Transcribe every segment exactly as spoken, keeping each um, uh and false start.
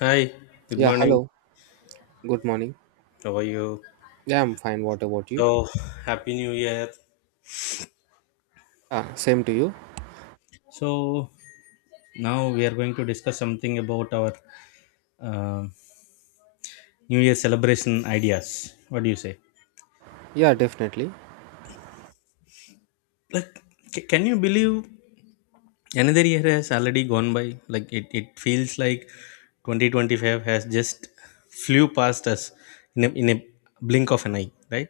Hi, good Yeah, morning. hello. Good morning. How are you? Yeah, I'm fine. What about you? So, Happy new year. Ah, same to you. So, Now we are going to discuss something about our uh, new year celebration ideas. What do you say? Yeah, definitely. Like, c- can you believe another year has already gone by? Like, it, it feels like twenty twenty-five has just flew past us in a, in a blink of an eye, right?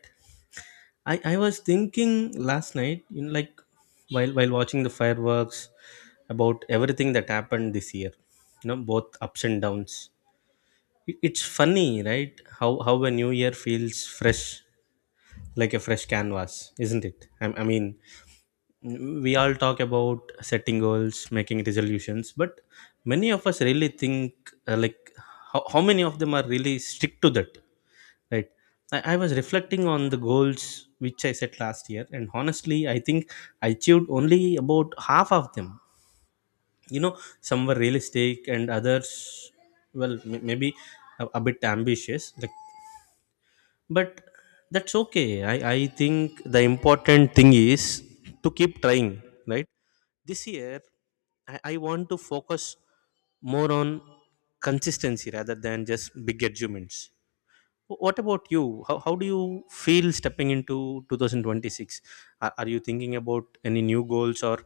I, I was thinking last night, you know, like while while watching the fireworks about everything that happened this year, you know, both ups and downs. I- it's funny, right, how how a new year feels fresh, like a fresh canvas, isn't it? I, I mean, we all talk about setting goals, making resolutions, but many of us really think, uh, like how, how many of them are really stick to that, right? I, I was reflecting on the goals which I set last year, and honestly I think I achieved only about half of them, you know. Some were realistic and others, well, m- maybe a, a bit ambitious, like, but that's okay. I, I think the important thing is to keep trying, right? This year, I, I want to focus more on consistency rather than just big achievements. Wh- What about you? How, how do you feel stepping into twenty twenty-six? Are, are you thinking about any new goals or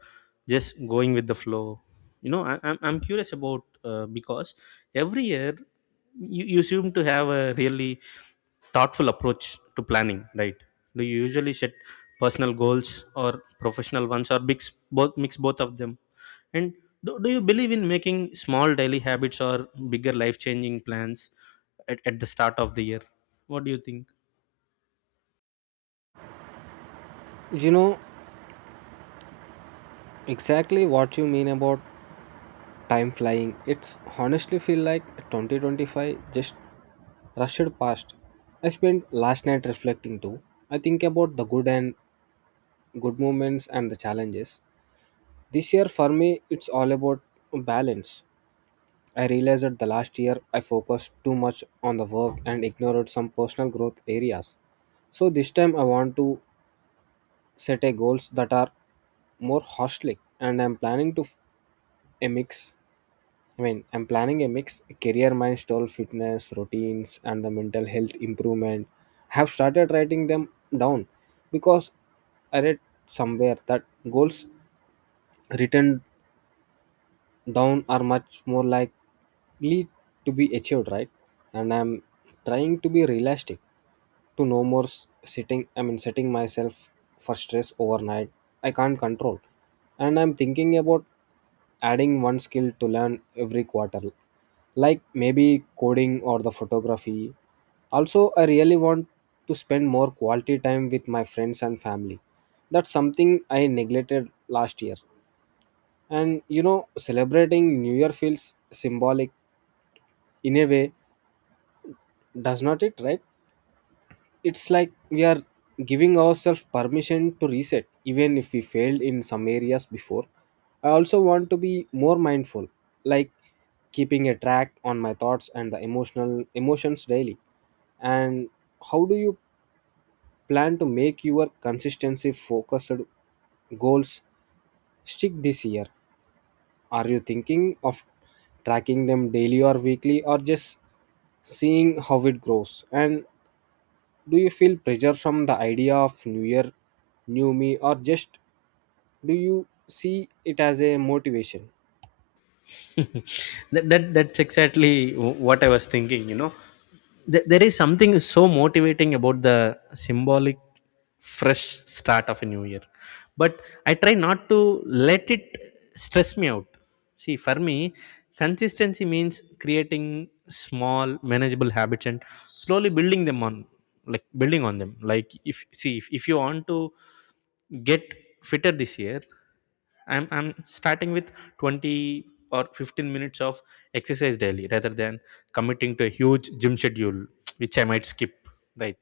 just going with the flow? You know, I, I'm, I'm curious about, uh, because every year you, you seem to have a really thoughtful approach to planning, right? Do you usually set personal goals or professional ones, or mix both mix both of them? And do, do you believe in making small daily habits or bigger life changing plans at, at the start of the year? What do you think? You know exactly what you mean about time flying. It's honestly feel like twenty twenty-five just rushed past. I spent last night reflecting too. I think about the good and good moments and the challenges. This year for me, it's all about balance. I realized that the last year I focused too much on the work and ignored some personal growth areas. So this time I want to set a goals that are more holistic, and I'm planning to f- a mix I mean I'm planning a mix career milestone, fitness routines, and the mental health improvement. I have started writing them down because I read somewhere that goals written down are much more likely to be achieved, right? And I'm trying to be realistic to no more s- sitting, I mean, setting myself for stress overnight. I can't control. And I'm thinking about adding one skill to learn every quarter, like maybe coding or the photography. Also, I really want to spend more quality time with my friends and family. That's something I neglected last year. And you know, celebrating New Year feels symbolic in a way, does not it, right? It's like we are giving ourselves permission to reset, even if we failed in some areas before. I also want to be more mindful, like keeping a track on my thoughts and the emotional emotions daily. And how do you plan to make your consistency focused goals stick this year? Are you thinking of tracking them daily or weekly or just seeing how it grows? And do you feel pressure from the idea of new year, new me, or just do you see it as a motivation? that, that that's exactly wh- what I was thinking, you know. Th- there is something so motivating about the symbolic fresh start of a new year, but I try not to let it stress me out. See, for me consistency means creating small manageable habits and slowly building them on like building on them. Like, if see, if, if you want to get fitter this year, I'm I'm starting with twenty or fifteen minutes of exercise daily rather than committing to a huge gym schedule, which I might skip, right?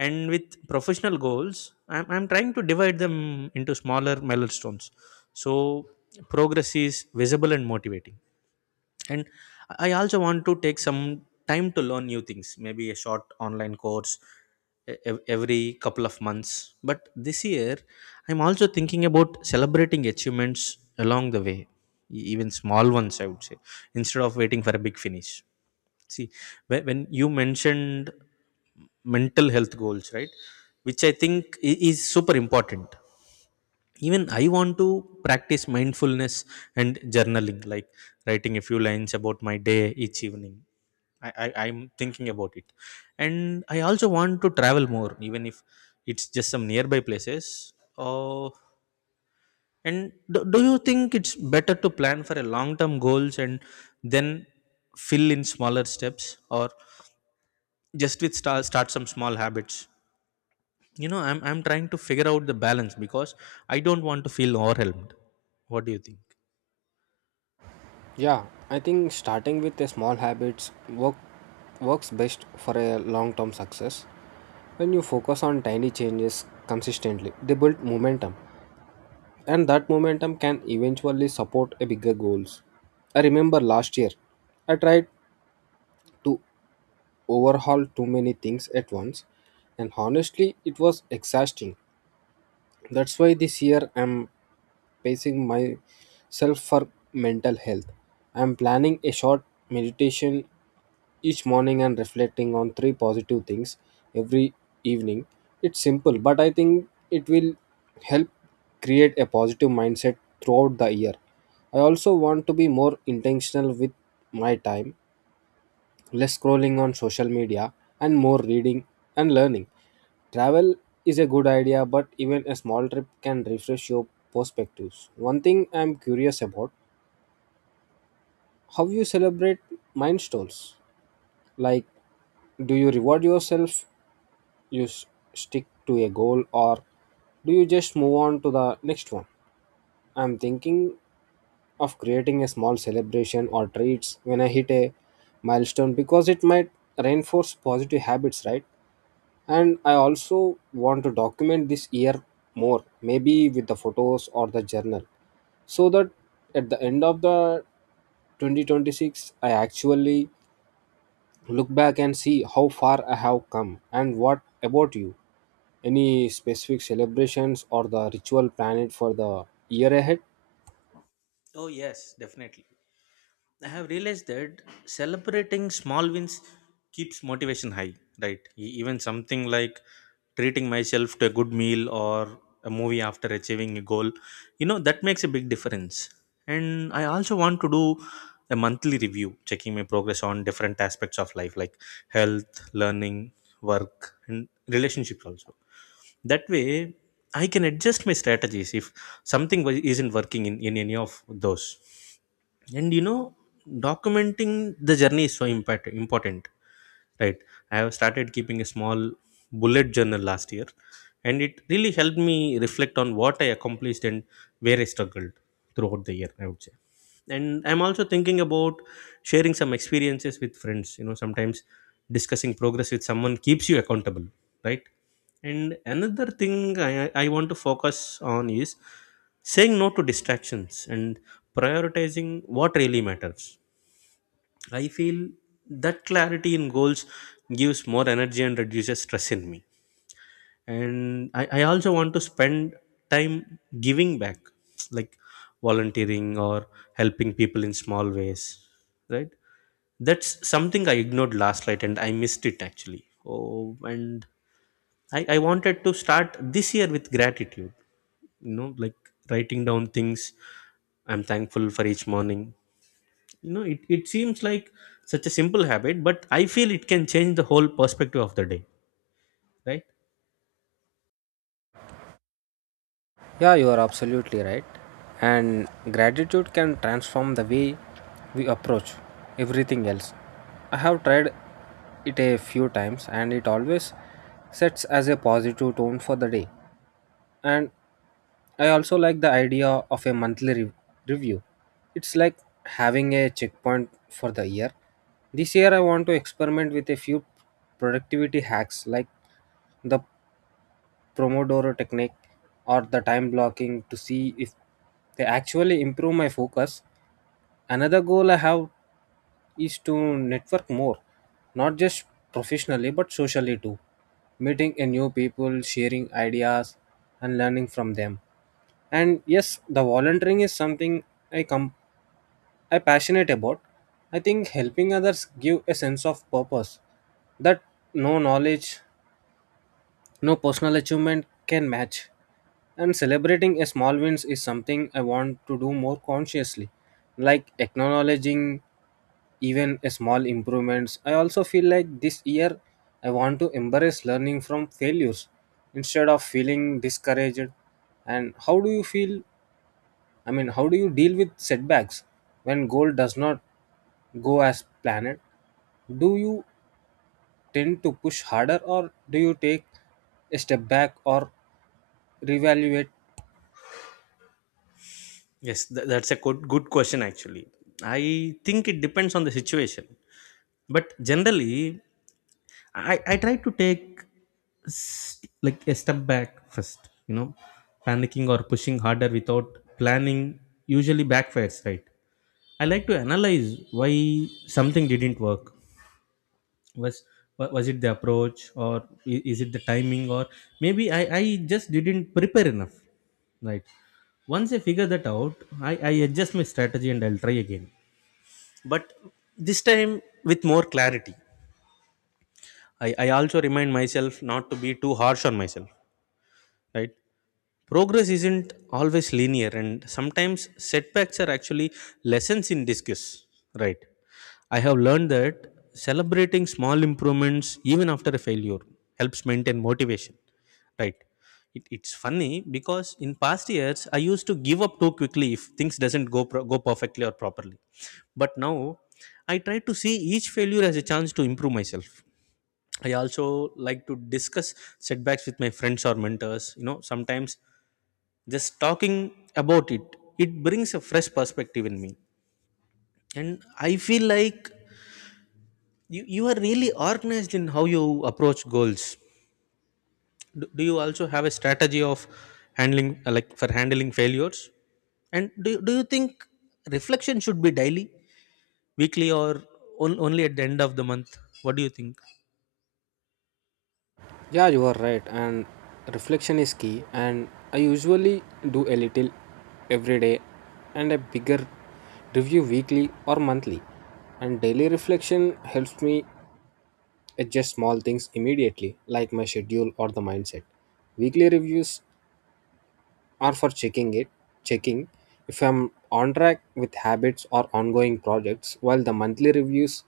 And with professional goals, I'm, I'm trying to divide them into smaller milestones, so progress is visible and motivating. And I also want to take some time to learn new things, maybe a short online course e- ev- every couple of months. But this year I'm also thinking about celebrating achievements along the way, e- even small ones, I would say, instead of waiting for a big finish. See, whe- when you mentioned mental health goals, right, which I think i- is super important, even I want to practice mindfulness and journaling, like writing a few lines about my day each evening. I, I i'm thinking about it. And I also want to travel more, even if it's just some nearby places. Oh, and do, do you think it's better to plan for a long term goals and then fill in smaller steps, or just with start, start some small habits? You know, i'm i'm trying to figure out the balance because I don't want to feel overwhelmed. What do you think? Yeah, I think starting with a small habits work works best for a long-term success. When you focus on tiny changes consistently, they build momentum, and that momentum can eventually support a bigger goals. I remember last year I tried to overhaul too many things at once, and honestly, it was exhausting. That's why this year I'm pacing myself for mental health. I'm planning a short meditation each morning and reflecting on three positive things every evening. It's simple, but I think it will help create a positive mindset throughout the year. I also want to be more intentional with my time, less scrolling on social media, and more reading and learning. Travel is a good idea, but even a small trip can refresh your perspectives. One thing I'm curious about how you celebrate milestones. Like, do you reward yourself, you s- stick to a goal, or do you just move on to the next one? I'm thinking of creating a small celebration or treats when I hit a milestone because it might reinforce positive habits, right? And I also want to document this year more, maybe with the photos or the journal, so that at the end of the twenty twenty-six, I actually look back and see how far I have come. And what about you? Any specific celebrations or the ritual planned for the year ahead? Oh, yes, definitely. I have realized that celebrating small wins keeps motivation high, right? E- Even something like treating myself to a good meal or a movie after achieving a goal, you know, that makes a big difference. And I also want to do a monthly review, checking my progress on different aspects of life, like health, learning, work, and relationships also. That way, I can adjust my strategies if something wa- isn't working in, in any of those. And you know, documenting the journey is so impact, important, right? I have started keeping a small bullet journal last year, and it really helped me reflect on what I accomplished and where I struggled throughout the year, I would say. And I'm also thinking about sharing some experiences with friends. You know, sometimes discussing progress with someone keeps you accountable, right? And another thing I, I want to focus on is saying no to distractions and prioritizing what really matters. I feel that clarity in goals gives more energy and reduces stress in me. And I, I also want to spend time giving back, like volunteering or helping people in small ways, right? That's something I ignored last night and I missed it actually. Oh, and I, I wanted to start this year with gratitude, you know, like writing down things I'm thankful for each morning. You know, it, it seems like such a simple habit, but I feel it can change the whole perspective of the day, right? Yeah, you are absolutely right. And gratitude can transform the way we approach everything else. I have tried it a few times and it always sets as a positive tone for the day. And I also like the idea of a monthly re- review. It's like having a checkpoint for the year. This year I want to experiment with a few productivity hacks like the Pomodoro technique or the time blocking to see if they actually improve my focus. Another goal I have is to network more, not just professionally but socially too. Meeting a new people, sharing ideas, and learning from them. And yes, the volunteering is something I come I passionate about. I think helping others give a sense of purpose that no knowledge no personal achievement can match. And celebrating a small wins is something I want to do more consciously, like acknowledging even a small improvements. I also feel like this year I want to embrace learning from failures instead of feeling discouraged. And how do you feel? I mean, how do you deal with setbacks when goal does not go as planned? Do you tend to push harder or do you take a step back or reevaluate? Yes, th- that's a good, good question actually. I think it depends on the situation. But generally, I, I try to take s- like a step back first. You know, panicking or pushing harder without planning usually backfires, right? I like to analyze why something didn't work. Was wa- was it the approach, or i- is it the timing, or maybe I i just didn't prepare enough, right? Once I figure that out, i i adjust my strategy and I'll try again, but this time with more clarity. I i also remind myself not to be too harsh on myself, right? Progress isn't always linear, and sometimes setbacks are actually lessons in disguise, right? I have learned that celebrating small improvements, even after a failure, helps maintain motivation, right? It, it's funny because in past years I used to give up too quickly if things doesn't go pro- go perfectly or properly. But now I try to see each failure as a chance to improve myself. I also like to discuss setbacks with my friends or mentors. You know, sometimes just talking about it, it brings a fresh perspective in me. And I feel like you you are really organized in how you approach goals. Do, do you also have a strategy of handling, uh, like for handling failures? And do, do you think reflection should be daily, weekly, or on, only at the end of the month? What do you think? Yeah, you are right. And reflection is key. And I usually do a little every day and a bigger review weekly or monthly. And daily reflection helps me adjust small things immediately, like my schedule or the mindset. Weekly reviews are for checking it, checking if I'm on track with habits or ongoing projects, while the monthly reviews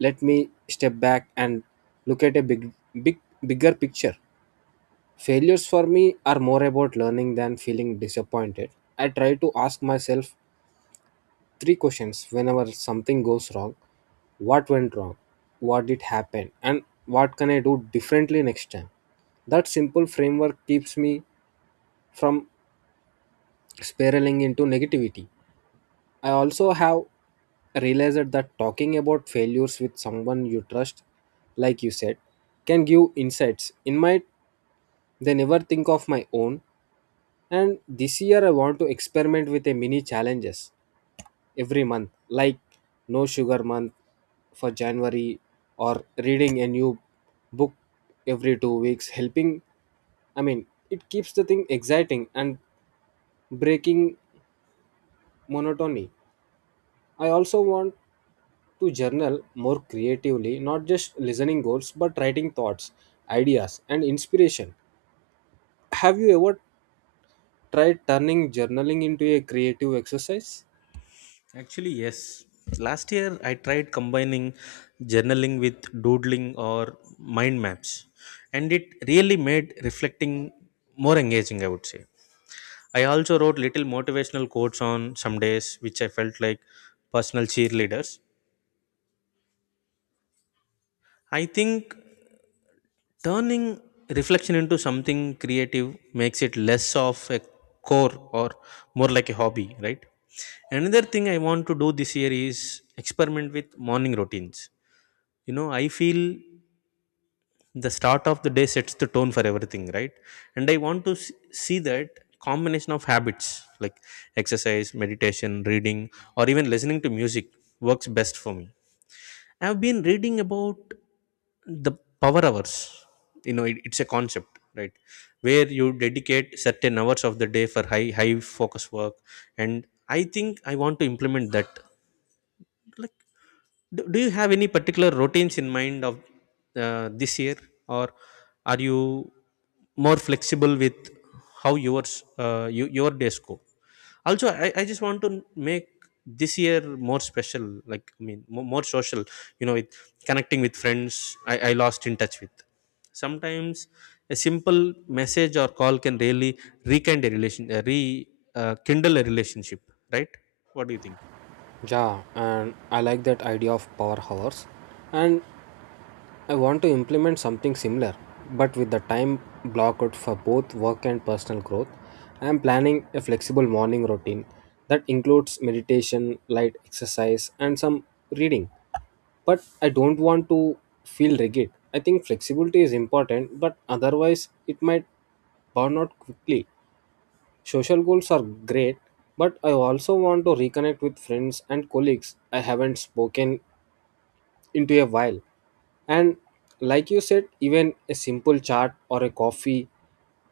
let me step back and look at a big big bigger picture. Failures for me are more about learning than feeling disappointed. I try to ask myself three questions whenever something goes wrong: what went wrong, what did happen, and what can I do differently next time. That simple framework keeps me from spiraling into negativity. I also have realized that talking about failures with someone you trust, like you said, can give insights. In my they never think of my own. And this year, I want to experiment with a mini challenges every month, like no sugar month for January, or reading a new book every two weeks. Helping, I mean, it keeps the thing exciting and breaking monotony. I also want to journal more creatively, not just listening goals, but writing thoughts, ideas, and inspiration. Have you ever tried turning journaling into a creative exercise? Actually, yes, last year I tried combining journaling with doodling or mind maps, and it really made reflecting more engaging, I would say. I also wrote little motivational quotes on some days, which I felt like personal cheerleaders. I think turning reflection into something creative makes it less of a core or more like a hobby, right? Another thing I want to do this year is experiment with morning routines. You know, I feel the start of the day sets the tone for everything, right? And I want to s- see that combination of habits like exercise, meditation, reading, or even listening to music works best for me. I've been reading about the power hours. You know, it, it's a concept, right, where you dedicate certain hours of the day for high high focus work, and I think I want to implement that. Like, do, do you have any particular routines in mind of, uh, this year, or are you more flexible with how yours, uh, you, your days go? Also, I, I just want to make this year more special, like I mean, more, more social, you know, with connecting with friends I, I lost in touch with. Sometimes a simple message or call can really rekindle a relation uh, re uh, kindle a relationship, right? What do you think? Yeah, and I like that idea of power hours. And I want to implement something similar, but with the time block out for both work and personal growth. I am planning a flexible morning routine that includes meditation, light exercise, and some reading. But I don't want to feel rigid. I think flexibility is important, but otherwise, it might burn out quickly. Social goals are great, but I also want to reconnect with friends and colleagues I haven't spoken into a while. And like you said, even a simple chat or a coffee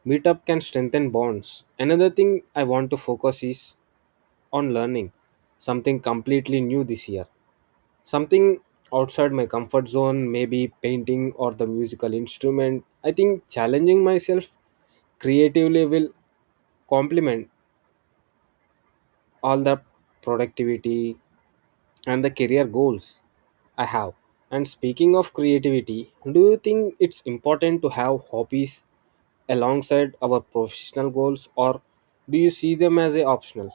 meetup can strengthen bonds. Another thing I want to focus is on learning something completely new this year. Something outside my comfort zone, maybe painting or the musical instrument. I think challenging myself creatively will complement all the productivity and the career goals I have. And speaking of creativity, do you think it's important to have hobbies alongside our professional goals, or do you see them as a optional?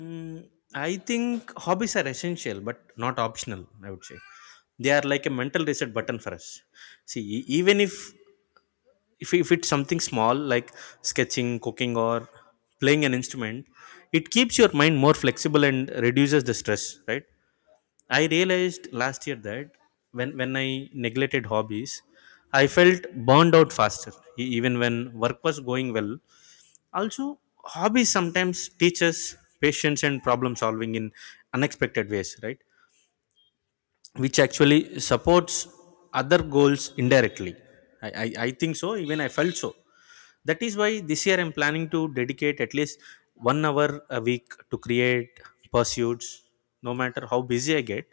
Mm, I think hobbies are essential but not optional, I would say. They are like a mental reset button for us. See, e- even if if, if it's something small like sketching, cooking, or playing an instrument, it keeps your mind more flexible and reduces the stress, right? I realized last year that when when I neglected hobbies, I felt burned out faster. E- Even when work was going well, also hobbies sometimes teach us patience and problem solving in unexpected ways, right? Which actually supports other goals indirectly. I, I, I think so, even I felt so. That is why this year I'm planning to dedicate at least one hour a week to create pursuits, no matter how busy I get.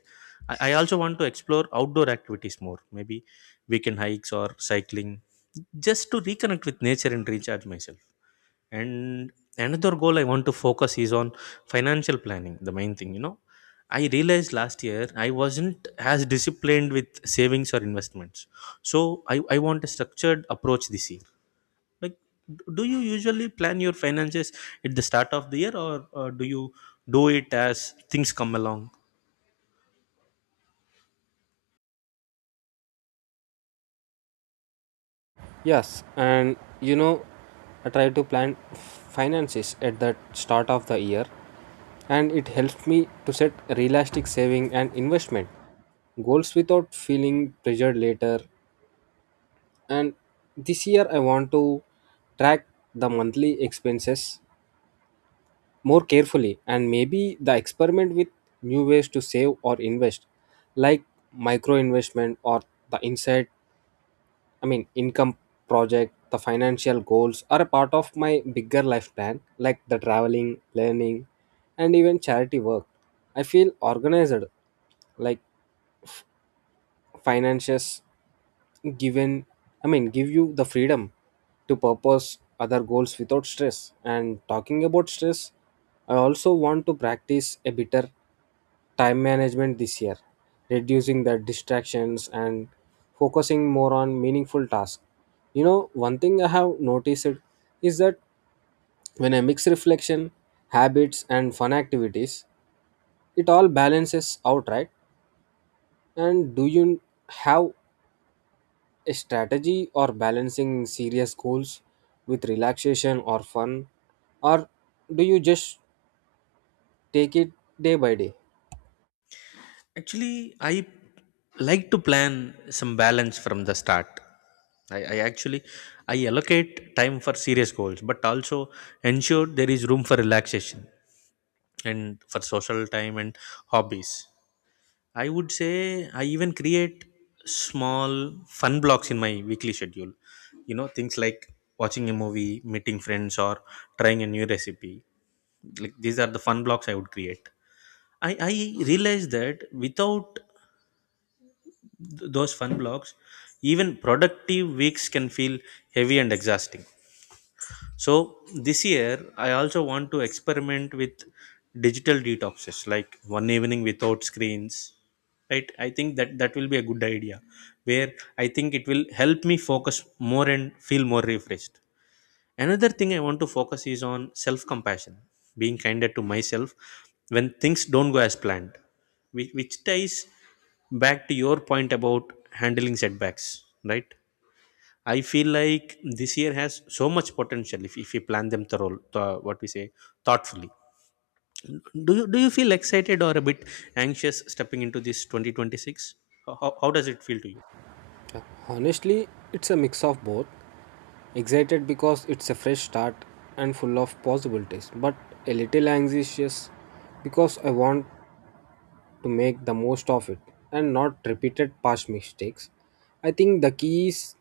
I, I also want to explore outdoor activities more, maybe weekend hikes or cycling, just to reconnect with nature and recharge myself. And another goal I want to focus is on financial planning, the main thing, you know. I realized last year I wasn't as disciplined with savings or investments, so i, I want a structured approach this year. Like, d- do you usually plan your finances at the start of the year, or, or do you do it as things come along? Yes, and you know, I try to plan finances at the start of the year, and it helps me to set realistic saving and investment goals without feeling pressured later. And this year I want to track the monthly expenses more carefully and maybe the experiment with new ways to save or invest, like micro investment or the inside, I mean, income project. The financial goals are a part of my bigger life plan, like the traveling, learning, and even charity work. I feel organized, like finances given I mean give you the freedom to purpose other goals without stress. And talking about stress, I also want to practice a better time management this year, reducing the distractions and focusing more on meaningful tasks. You know, one thing I have noticed is that when I mix reflection, habits, and fun activities, it all balances out, right? And do you have a strategy or balancing serious goals with relaxation or fun, or do you just take it day by day? Actually, I like to plan some balance from the start. I, I actually, I allocate time for serious goals, but also ensure there is room for relaxation and for social time and hobbies. I would say I even create small fun blocks in my weekly schedule. You know, things like watching a movie, meeting friends, or trying a new recipe. Like, these are the fun blocks I would create. I, I realized that without th- those fun blocks, even productive weeks can feel heavy and exhausting. So this year, I also want to experiment with digital detoxes, like one evening without screens. Right? I think that that will be a good idea, where I think it will help me focus more and feel more refreshed. Another thing I want to focus is on self-compassion, being kinder to myself when things don't go as planned, which, which ties back to your point about handling setbacks, right? I feel like this year has so much potential if, if we plan them thorough, uh, what we say, thoughtfully. Do you do you feel excited or a bit anxious stepping into this twenty twenty-six? How, how how does it feel to you? Honestly, it's a mix of both. Excited because it's a fresh start and full of possibilities, but a little anxious because I want to make the most of it and not repeated past mistakes. I think the key is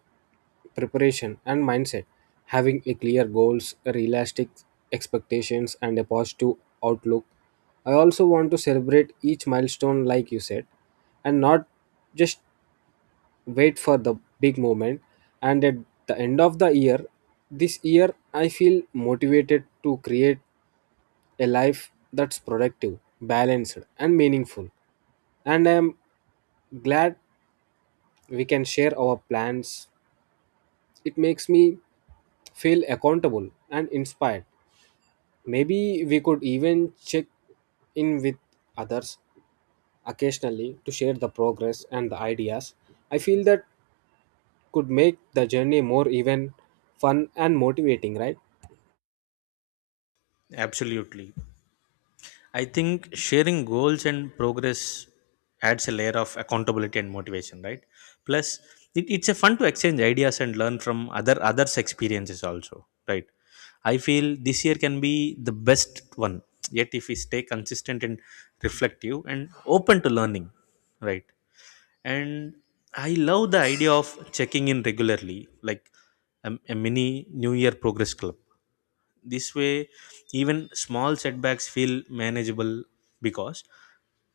preparation and mindset, having a clear goals, realistic expectations, and a positive outlook. I also want to celebrate each milestone like you said, and not just wait for the big moment and at the end of the year. This year I feel motivated to create a life that's productive, balanced, and meaningful. And I am glad we can share our plans. It makes me feel accountable and inspired. Maybe we could even check in with others occasionally to share the progress and the ideas. I feel that could make the journey more even fun and motivating, right? Absolutely. I think sharing goals and progress adds a layer of accountability and motivation, right? Plus, it, it's a fun to exchange ideas and learn from other others' experiences also, right? I feel this year can be the best one. Yet, if we stay consistent and reflective and open to learning, right? And I love the idea of checking in regularly, like a, a mini New Year progress club. This way, even small setbacks feel manageable because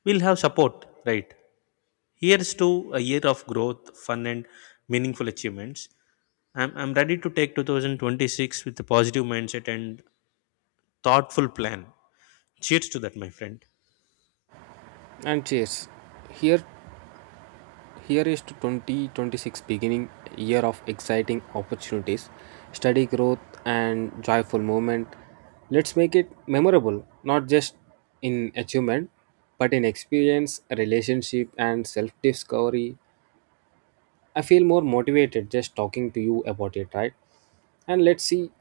we'll have support, right? Here's to a year of growth, fun, and meaningful achievements. I'm, I'm ready to take two thousand twenty-six with a positive mindset and thoughtful plan. Cheers to that, my friend. And cheers. Here Here is to twenty twenty-six, beginning year of exciting opportunities, steady growth, and joyful moment. Let's make it memorable, not just in achievement, but in experience, relationship, and self-discovery. I feel more motivated just talking to you about it, right? And let's see,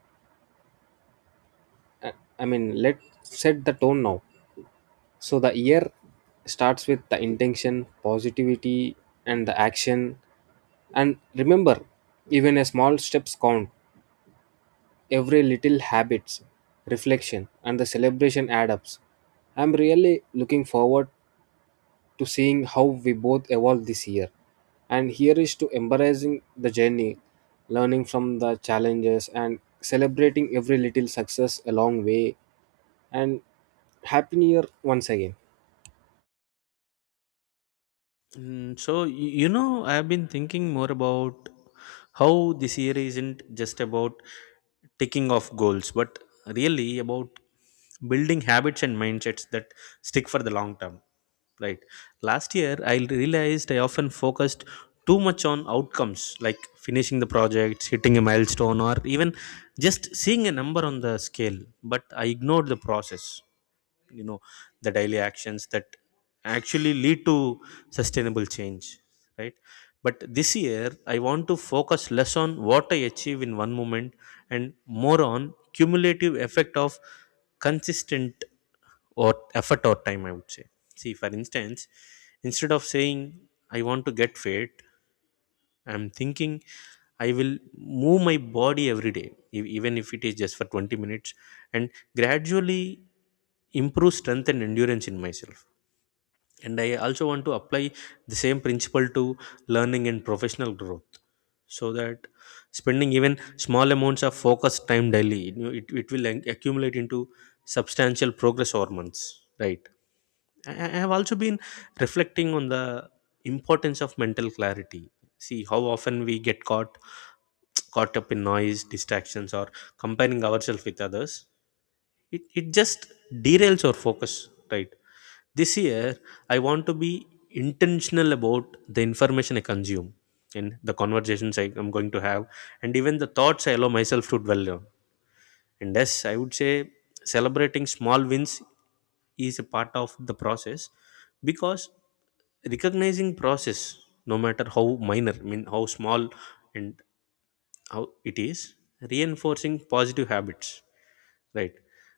I mean, let's set the tone now, so the year starts with the intention, positivity, and the action. And remember, even a small steps count. Every little habits, reflection, and the celebration add ups. I'm really looking forward to seeing how we both evolve this year. And here is to embracing the journey, learning from the challenges, and celebrating every little success along way. And happy new year once again. Mm, so y- you know I have been thinking more about how this year isn't just about ticking off goals, but really about building habits and mindsets that stick for the long term, right? Last year I realized I often focused too much on outcomes, like finishing the projects, hitting a milestone, or even just seeing a number on the scale, but I ignored the process, you know, the daily actions that actually lead to sustainable change, right? But this year I want to focus less on what I achieve in one moment and more on cumulative effect of consistent or effort or time, I would say. See, for instance, instead of saying I want to get fit, I'm thinking I will move my body every day, e- even if it is just for twenty minutes, and gradually improve strength and endurance in myself. And I also want to apply the same principle to learning and professional growth, so that spending even small amounts of focused time daily, you know, it, it will ac- accumulate into substantial progress over months, right? I I- have also been reflecting on the importance of mental clarity. See how often we get caught caught up in noise, distractions, or comparing ourselves with others. It, it just derails our focus, right? This year, I want to be intentional about the information I consume and the conversations I am going to have, and even the thoughts I allow myself to dwell on. And yes, I would say celebrating small wins is a part of the process, because recognizing process, no matter how minor, I mean how small, and how it is reinforcing positive habits, right?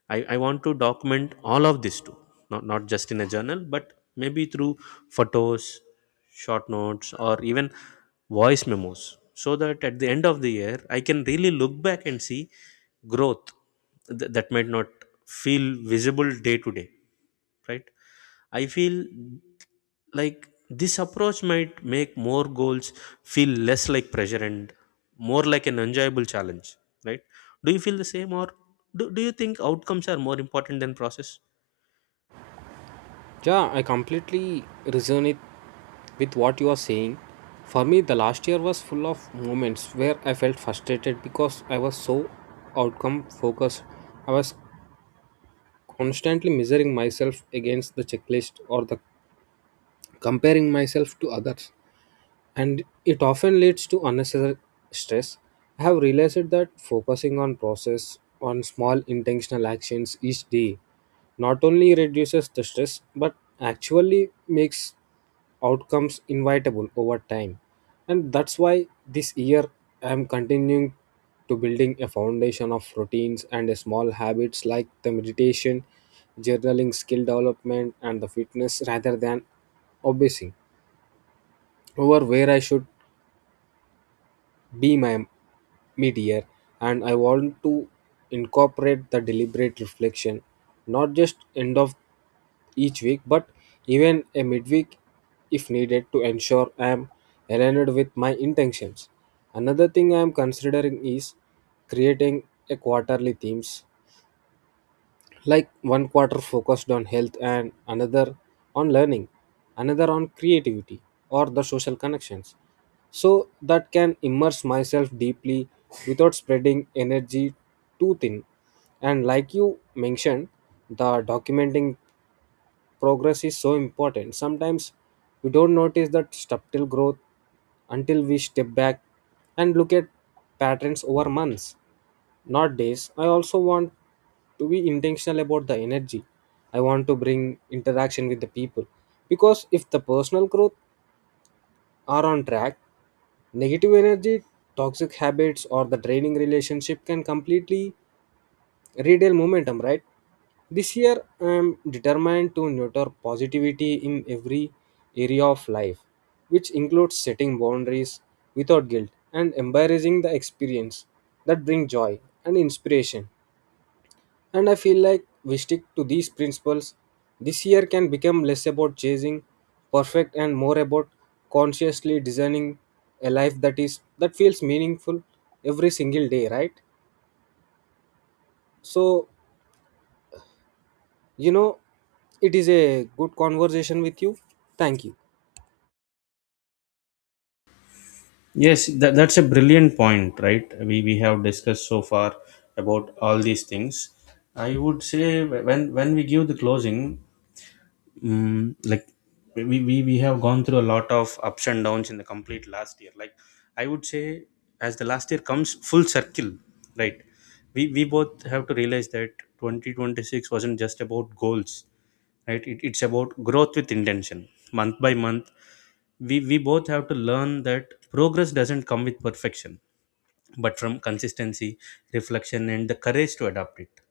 I, I want to document all of this too, not, not just in a journal, but maybe through photos, short notes, or even voice memos, so that at the end of the year I can really look back and see growth th- that might not feel visible day to day, right? I feel like this approach might make more goals feel less like pressure and more like an enjoyable challenge, right? Do you feel the same, or do, do you think outcomes are more important than process? Yeah, I completely resonate with what you are saying. For me, the last year was full of moments where I felt frustrated because I was so outcome focused. I was constantly measuring myself against the checklist or the comparing myself to others, and it often leads to unnecessary stress. I have realized that focusing on process, on small intentional actions each day, not only reduces the stress but actually makes outcomes inevitable over time. And that's why this year I am continuing to building a foundation of routines and small habits like the meditation, journaling, skill development, and the fitness rather than obsessing over where I should be, My Meteor, and I want to incorporate the deliberate reflection, not just end of each week, but even a midweek if needed to ensure I am aligned with my intentions. Another thing I am considering is creating a quarterly themes, like one quarter focused on health, and another on learning, another on creativity or the social connections, so that can immerse myself deeply without spreading energy too thin. And like you mentioned, the documenting progress is so important. Sometimes we don't notice that subtle growth until we step back and look at patterns over months, not days. I also want to be intentional about the energy I want to bring interaction with the people, because if the personal growth are on track, negative energy, toxic habits, or the draining relationship can completely real momentum, right? This year I'm determined to nurture positivity in every area of life, which includes setting boundaries without guilt and embracing the experience that bring joy and inspiration. And I feel like we stick to these principles, this year can become less about chasing perfect and more about consciously designing a life that is that feels meaningful every single day, right? so You know, it is a good conversation with you. Thank you. Yes, that, that's a brilliant point, right? We, we have discussed so far about all these things. I would say wh- when when we give the closing, mm, like, we, we we have gone through a lot of ups and downs in the complete last year. Like, I would say as the last year comes full circle, right, we we both have to realize that twenty twenty-six wasn't just about goals, right, it, it's about growth with intention, month by month. we we both have to learn that progress doesn't come with perfection, but from consistency, reflection, and the courage to adapt it.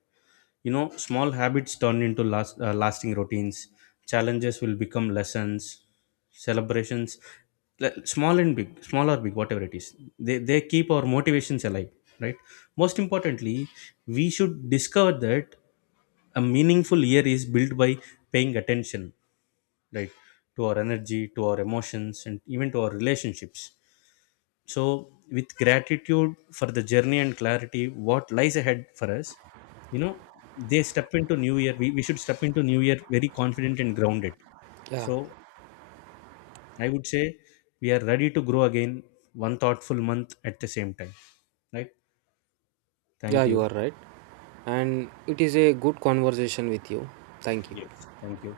You know, small habits turn into last, uh, lasting routines, challenges will become lessons, celebrations, le- small and big, small or big, whatever it is, they, they keep our motivations alive, right? Most importantly, we should discover that a meaningful year is built by paying attention, right, to our energy, to our emotions, and even to our relationships. So, with gratitude for the journey and clarity what lies ahead for us, you know, they step into new year, we, we should step into new year very confident and grounded. Yeah, So, I would say we are ready to grow again, one thoughtful month at the same time, right? yeah, Thank you you. are right. And it is a good conversation with you. Thank you. Yes. Thank you.